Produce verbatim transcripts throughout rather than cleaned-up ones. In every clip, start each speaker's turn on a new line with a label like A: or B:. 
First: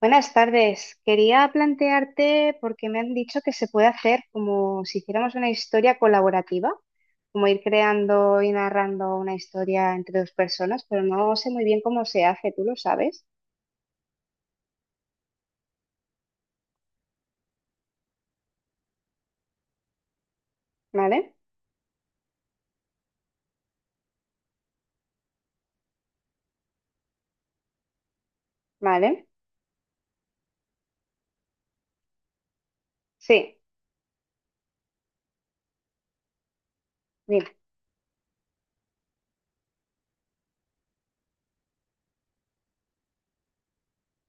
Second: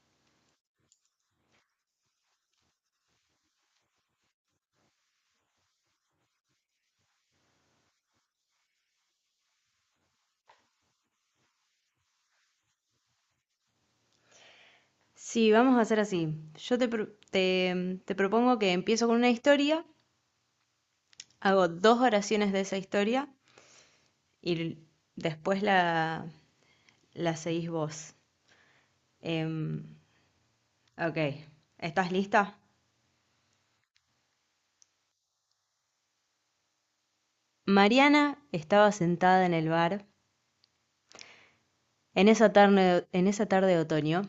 A: Buenas tardes. Quería plantearte, porque me han dicho que se puede hacer como si hiciéramos una historia colaborativa, como ir creando y narrando una historia entre dos personas, pero no sé muy bien cómo se hace, tú lo sabes,
B: Sí, vamos a hacer así. Yo te, pro- te, te propongo que empiezo con una historia,
A: ¿vale?
B: hago dos oraciones de esa historia y l- después la, la seguís vos.
A: ¿Vale?
B: Em, ok, ¿estás lista?
A: Sí, mira,
B: Mariana estaba sentada en el bar en esa tarde, en esa tarde de otoño,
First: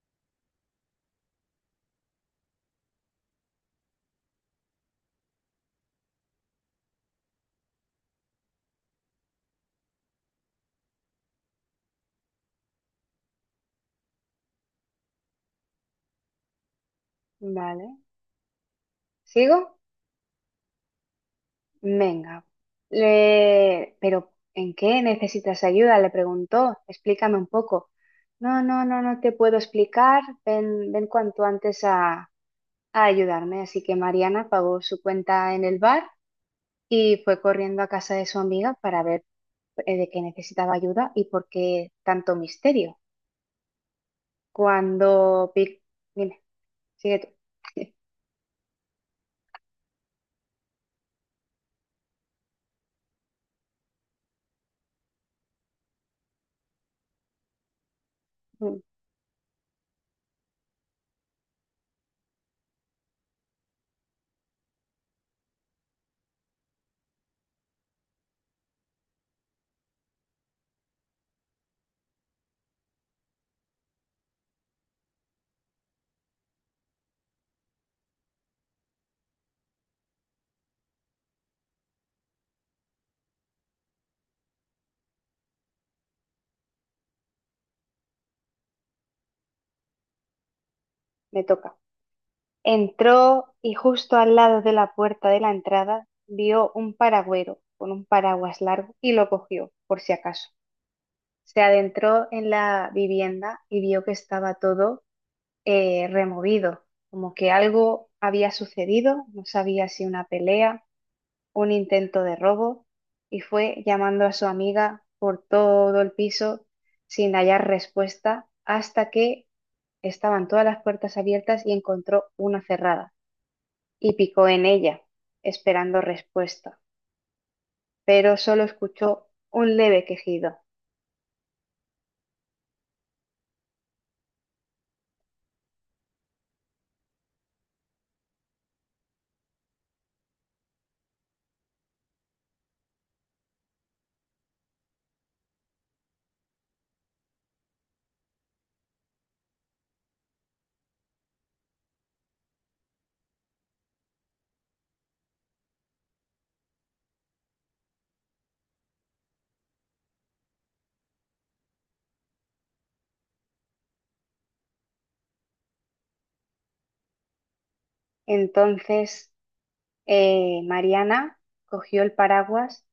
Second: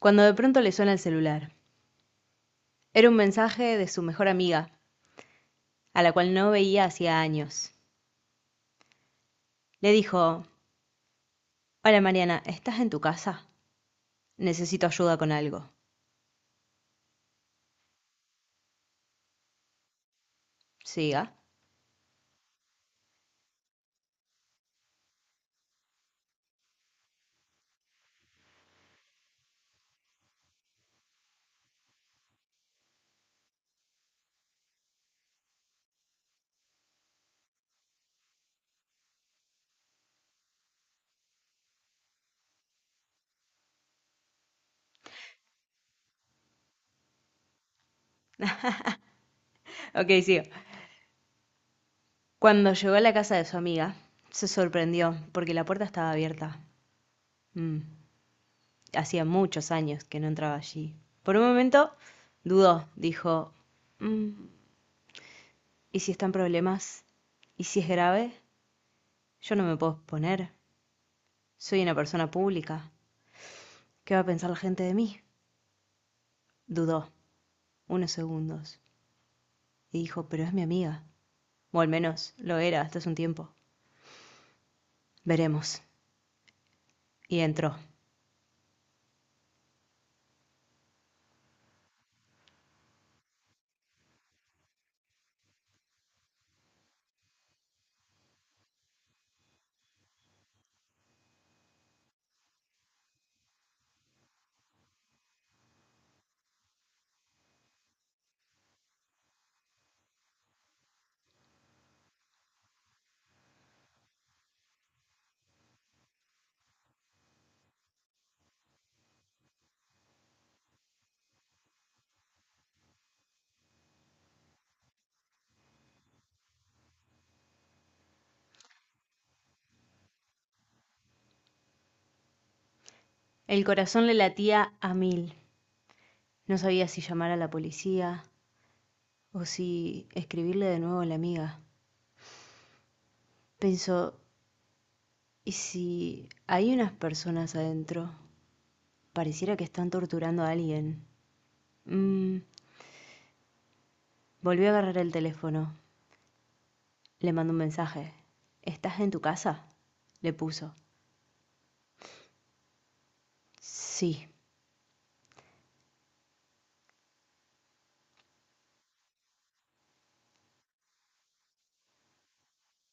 B: cuando de pronto le suena el celular. Era un mensaje de su mejor amiga, a la cual no veía hacía años. Le dijo, hola Mariana, ¿estás en tu casa? Necesito ayuda con algo.
A: vale. ¿Sigo?
B: Siga.
A: Venga. Le... Pero ¿en qué necesitas ayuda?, le preguntó. Explícame un poco. No, no, no, no te puedo explicar. Ven, ven cuanto antes a ayudarme, así que Mariana pagó su cuenta en el bar y fue corriendo a casa de su amiga para ver eh, de qué necesitaba ayuda y por qué tanto misterio. Cuando Pic, dime, sigue
B: Ok, sigo. Cuando llegó a la casa de su amiga, se sorprendió porque la puerta estaba abierta. Mm,
A: tú.
B: Hacía muchos años que no entraba allí. Por un momento dudó, dijo, "Mm, ¿y si están problemas? ¿Y si es grave? Yo no me puedo exponer. Soy una persona pública. ¿Qué va a pensar la gente de mí?" Dudó unos segundos y dijo, pero es mi amiga. O al menos lo era hasta hace un tiempo. Veremos. Y entró.
A: Me toca. Entró y justo al lado de la puerta de la entrada vio un paragüero con un paraguas largo y lo cogió, por si acaso. Se adentró en la vivienda y vio que estaba todo eh, removido, como que algo había sucedido, no sabía si una pelea, un intento de robo, y fue llamando a su amiga por todo el piso sin hallar respuesta hasta que estaban todas las puertas abiertas y encontró una cerrada y picó en ella, esperando respuesta, pero solo escuchó un leve quejido.
B: El corazón le latía a mil. No sabía si llamar a la policía o si escribirle de nuevo a la amiga. Pensó, ¿y si hay unas personas adentro? Pareciera que están torturando a alguien. Mm, Volvió a agarrar el teléfono. Le mandó un mensaje. ¿Estás en tu casa? Le puso. Sí.
A: Entonces, eh, Mariana cogió el paraguas,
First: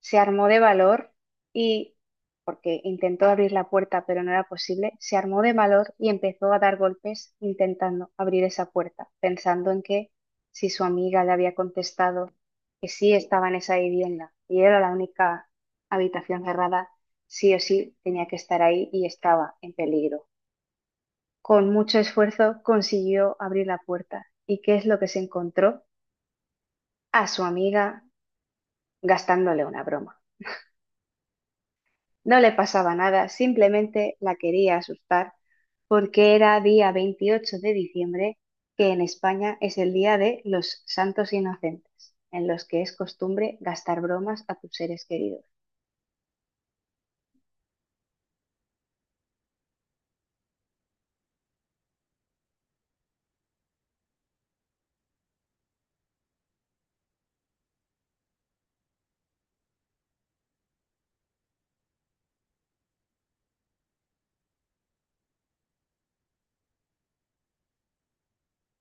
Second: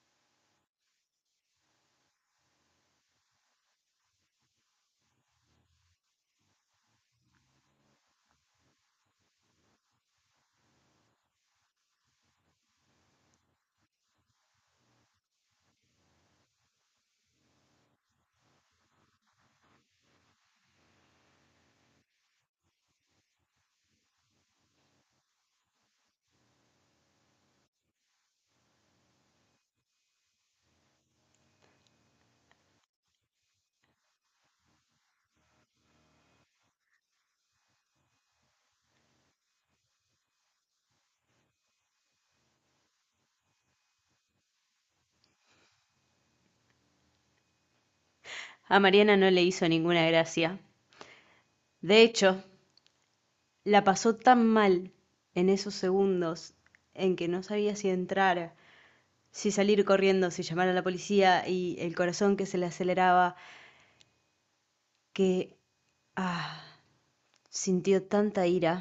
A: se armó de valor y, porque intentó abrir la puerta pero no era posible, se armó de valor y empezó a dar golpes intentando abrir esa puerta, pensando en que si su amiga le había contestado que sí estaba en esa vivienda y era la única habitación cerrada, sí o sí tenía que estar ahí y estaba en peligro. Con mucho esfuerzo consiguió abrir la puerta. ¿Y qué es lo que se encontró? A su amiga gastándole una broma. No le pasaba nada, simplemente la quería asustar porque era día veintiocho de diciembre, que en España es el día de los Santos Inocentes, en los que es costumbre gastar bromas a tus seres queridos.
B: A Mariana no le hizo ninguna gracia. De hecho, la pasó tan mal en esos segundos en que no sabía si entrar, si salir corriendo, si llamar a la policía y el corazón que se le aceleraba, que ah, sintió tanta ira,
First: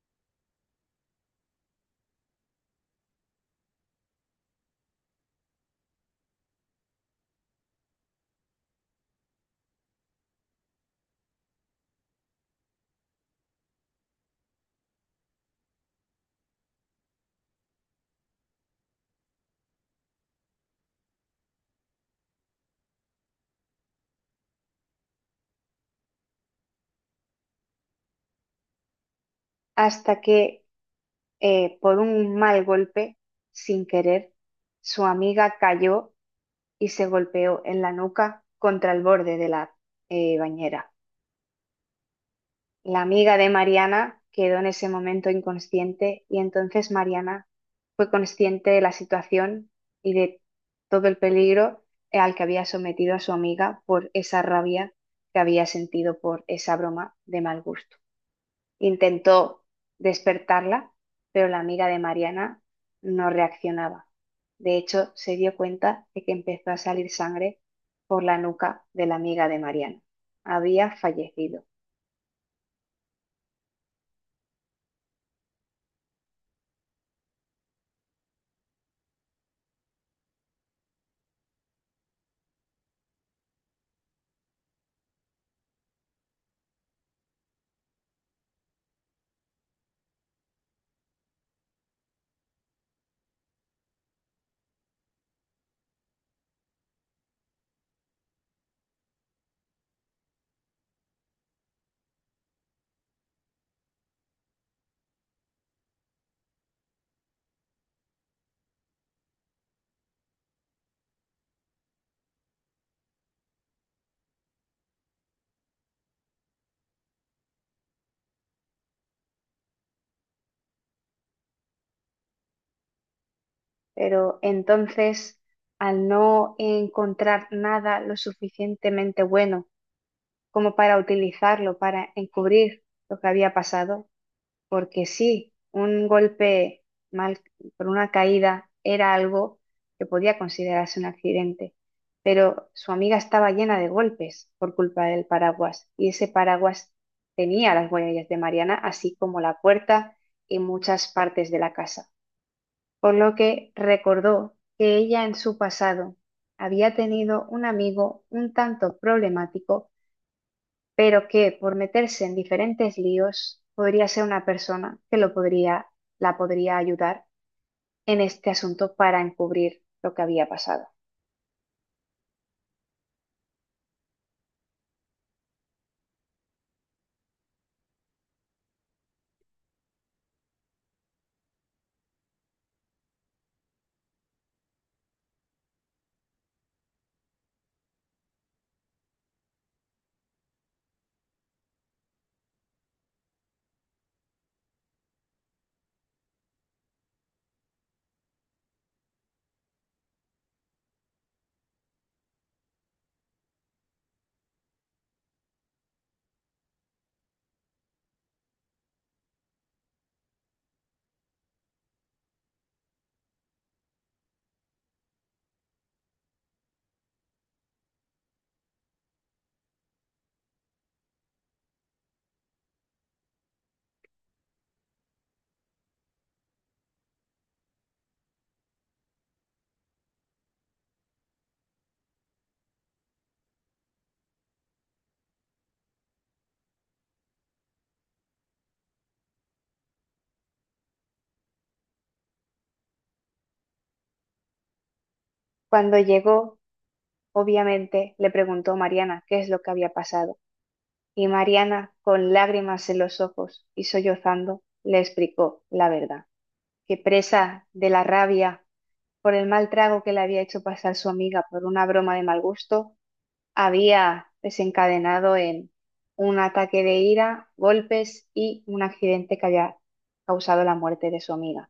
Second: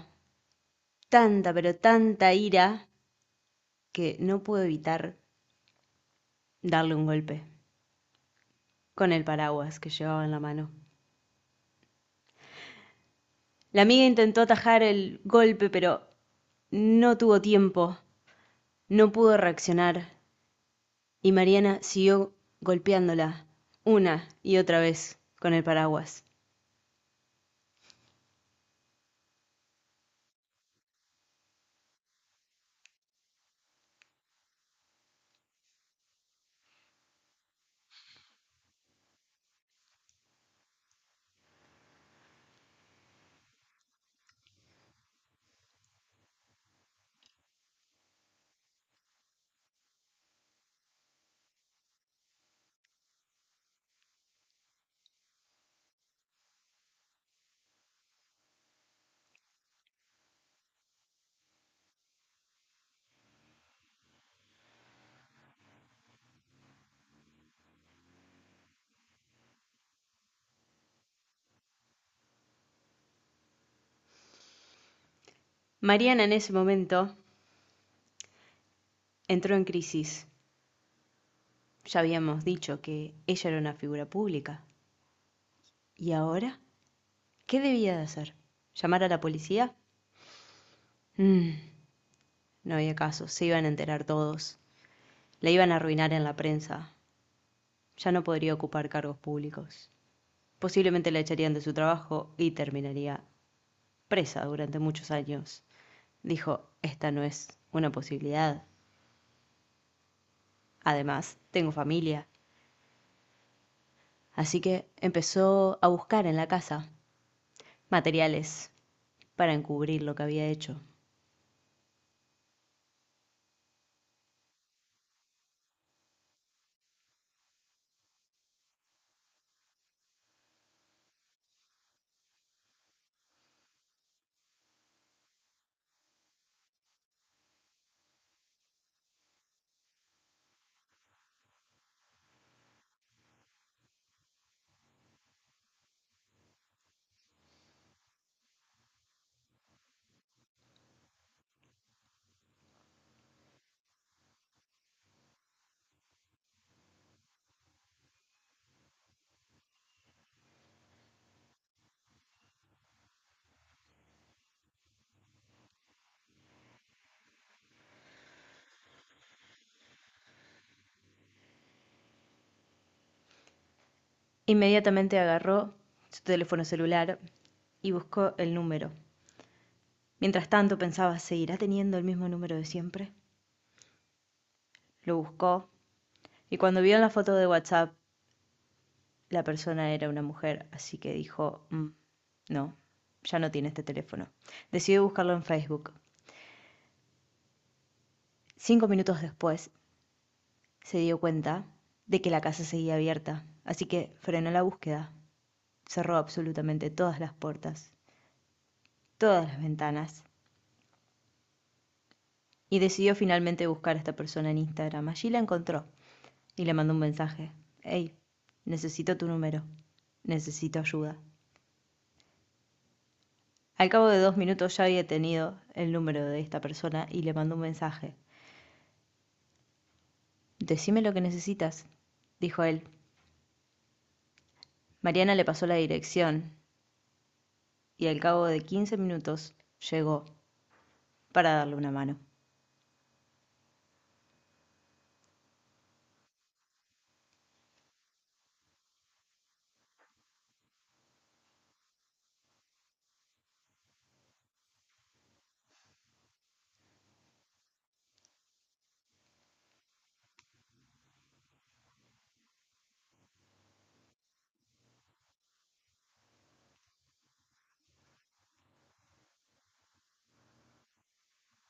B: tanta, pero tanta ira, que no pudo evitar darle un golpe con el paraguas que llevaba en la mano. La amiga intentó atajar el golpe, pero no tuvo tiempo, no pudo reaccionar, y Mariana siguió golpeándola una y otra vez con el paraguas.
A: Hasta que, eh, por un mal golpe, sin querer, su amiga cayó y se golpeó en la nuca contra el borde de la eh, bañera. La amiga de Mariana quedó en ese momento inconsciente y entonces Mariana fue consciente de la situación y de todo el peligro al que había sometido a su amiga por esa rabia que había sentido por esa broma de mal gusto. Intentó despertarla, pero la amiga de Mariana no reaccionaba. De hecho, se dio cuenta de que empezó a salir sangre por la nuca de la amiga de Mariana. Había fallecido.
B: Mariana en ese momento entró en crisis. Ya habíamos dicho que ella era una figura pública. ¿Y ahora? ¿Qué debía de hacer? ¿Llamar a la policía? Mm, no había caso, se iban a enterar todos. La iban a arruinar en la prensa. Ya no podría ocupar cargos públicos. Posiblemente la echarían de su trabajo y terminaría presa durante muchos años. Dijo, esta no es una posibilidad. Además, tengo familia. Así que empezó a buscar en la casa materiales para encubrir lo que había hecho.
A: Pero entonces, al no encontrar nada lo suficientemente bueno como para utilizarlo, para encubrir lo que había pasado, porque sí, un golpe mal por una caída era algo que podía considerarse un accidente, pero su amiga estaba llena de golpes por culpa del paraguas y ese paraguas tenía las huellas de Mariana, así como la puerta y muchas partes de la casa, por lo que recordó que ella en su pasado había tenido un amigo un tanto problemático, pero que por meterse en diferentes líos podría ser una persona que lo podría, la podría ayudar en este asunto para encubrir lo que había pasado.
B: Inmediatamente agarró su teléfono celular y buscó el número. Mientras tanto pensaba, ¿seguirá teniendo el mismo número de siempre? Lo buscó y cuando vio en la foto de WhatsApp, la persona era una mujer, así que dijo, "Mm, no, ya no tiene este teléfono." Decidió buscarlo en Facebook. Cinco minutos después se dio cuenta de que la casa seguía abierta, así que frenó la búsqueda. Cerró absolutamente todas las puertas, todas las ventanas. Y decidió finalmente buscar a esta persona en Instagram. Allí la encontró y le mandó un mensaje. Hey, necesito tu número. Necesito ayuda. Al cabo de dos minutos ya había tenido el número de esta persona y le mandó un mensaje. Decime lo que necesitas, dijo él. Mariana le pasó la dirección y al cabo de quince minutos llegó para darle una mano.
A: Cuando llegó, obviamente le preguntó a Mariana qué es lo que había pasado, y Mariana, con lágrimas en los ojos y sollozando, le explicó la verdad, que presa de la rabia por el mal trago que le había hecho pasar su amiga por una broma de mal gusto, había desencadenado en un ataque de ira, golpes y un accidente que había causado la muerte de su amiga.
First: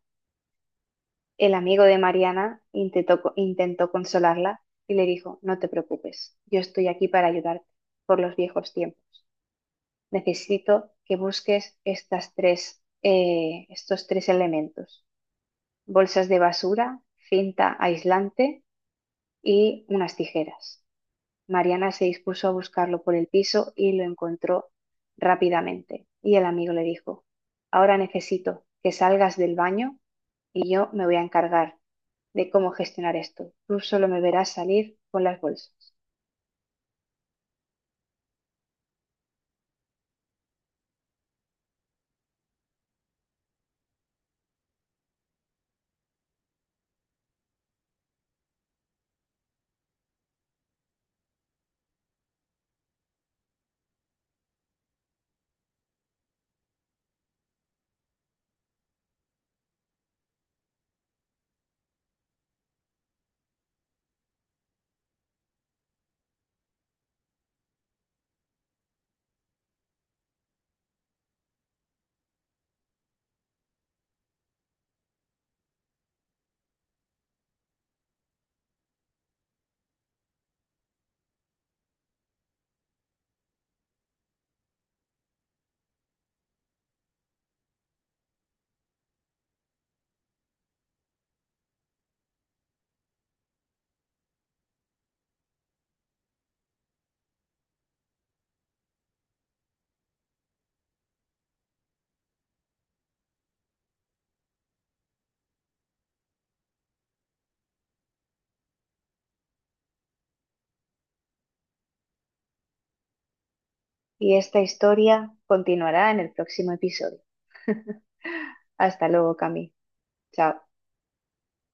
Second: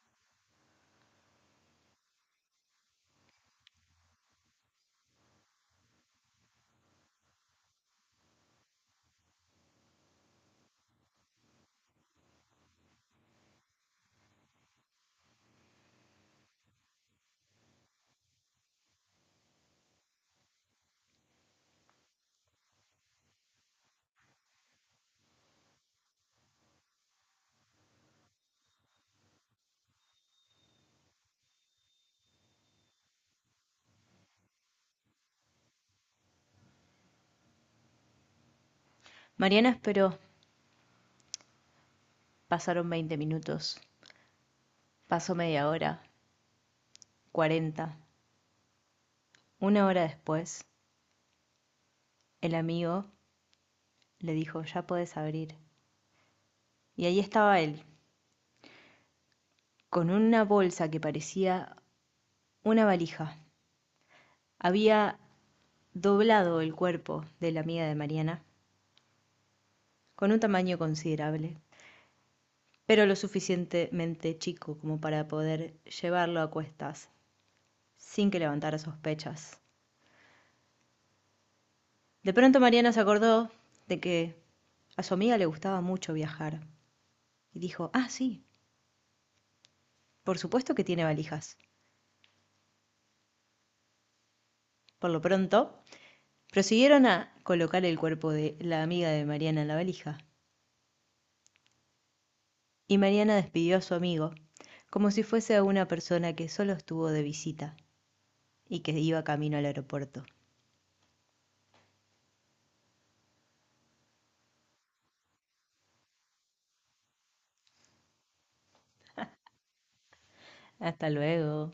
A: El amigo de Mariana intentó, co- intentó consolarla y le dijo, no te preocupes, yo estoy aquí para ayudarte por los viejos tiempos. Necesito que busques estas tres, eh, estos tres elementos: bolsas de basura, cinta aislante, y unas tijeras. Mariana se dispuso a buscarlo por el piso y lo encontró rápidamente. Y el amigo le dijo, ahora necesito que salgas del baño y yo me voy a encargar de cómo gestionar esto. Tú solo me verás salir con las bolsas.
B: Mariana esperó. Pasaron veinte minutos. Pasó media hora, cuarenta. Una hora después, el amigo le dijo, ya puedes abrir. Y ahí estaba él, con una bolsa que parecía una valija. Había doblado el cuerpo de la amiga de Mariana, con un tamaño considerable, pero lo suficientemente chico como para poder llevarlo a cuestas, sin que levantara sospechas. De pronto Mariana se acordó de que a su amiga le gustaba mucho viajar, y dijo, ah, sí, por supuesto que tiene valijas. Por lo pronto, prosiguieron a colocar el cuerpo de la amiga de Mariana en la valija, y Mariana despidió a su amigo, como si fuese a una persona que solo estuvo de visita y que iba camino al aeropuerto.
A: Y esta historia continuará en el próximo episodio. Hasta luego, Cami. Chao.
B: Hasta luego.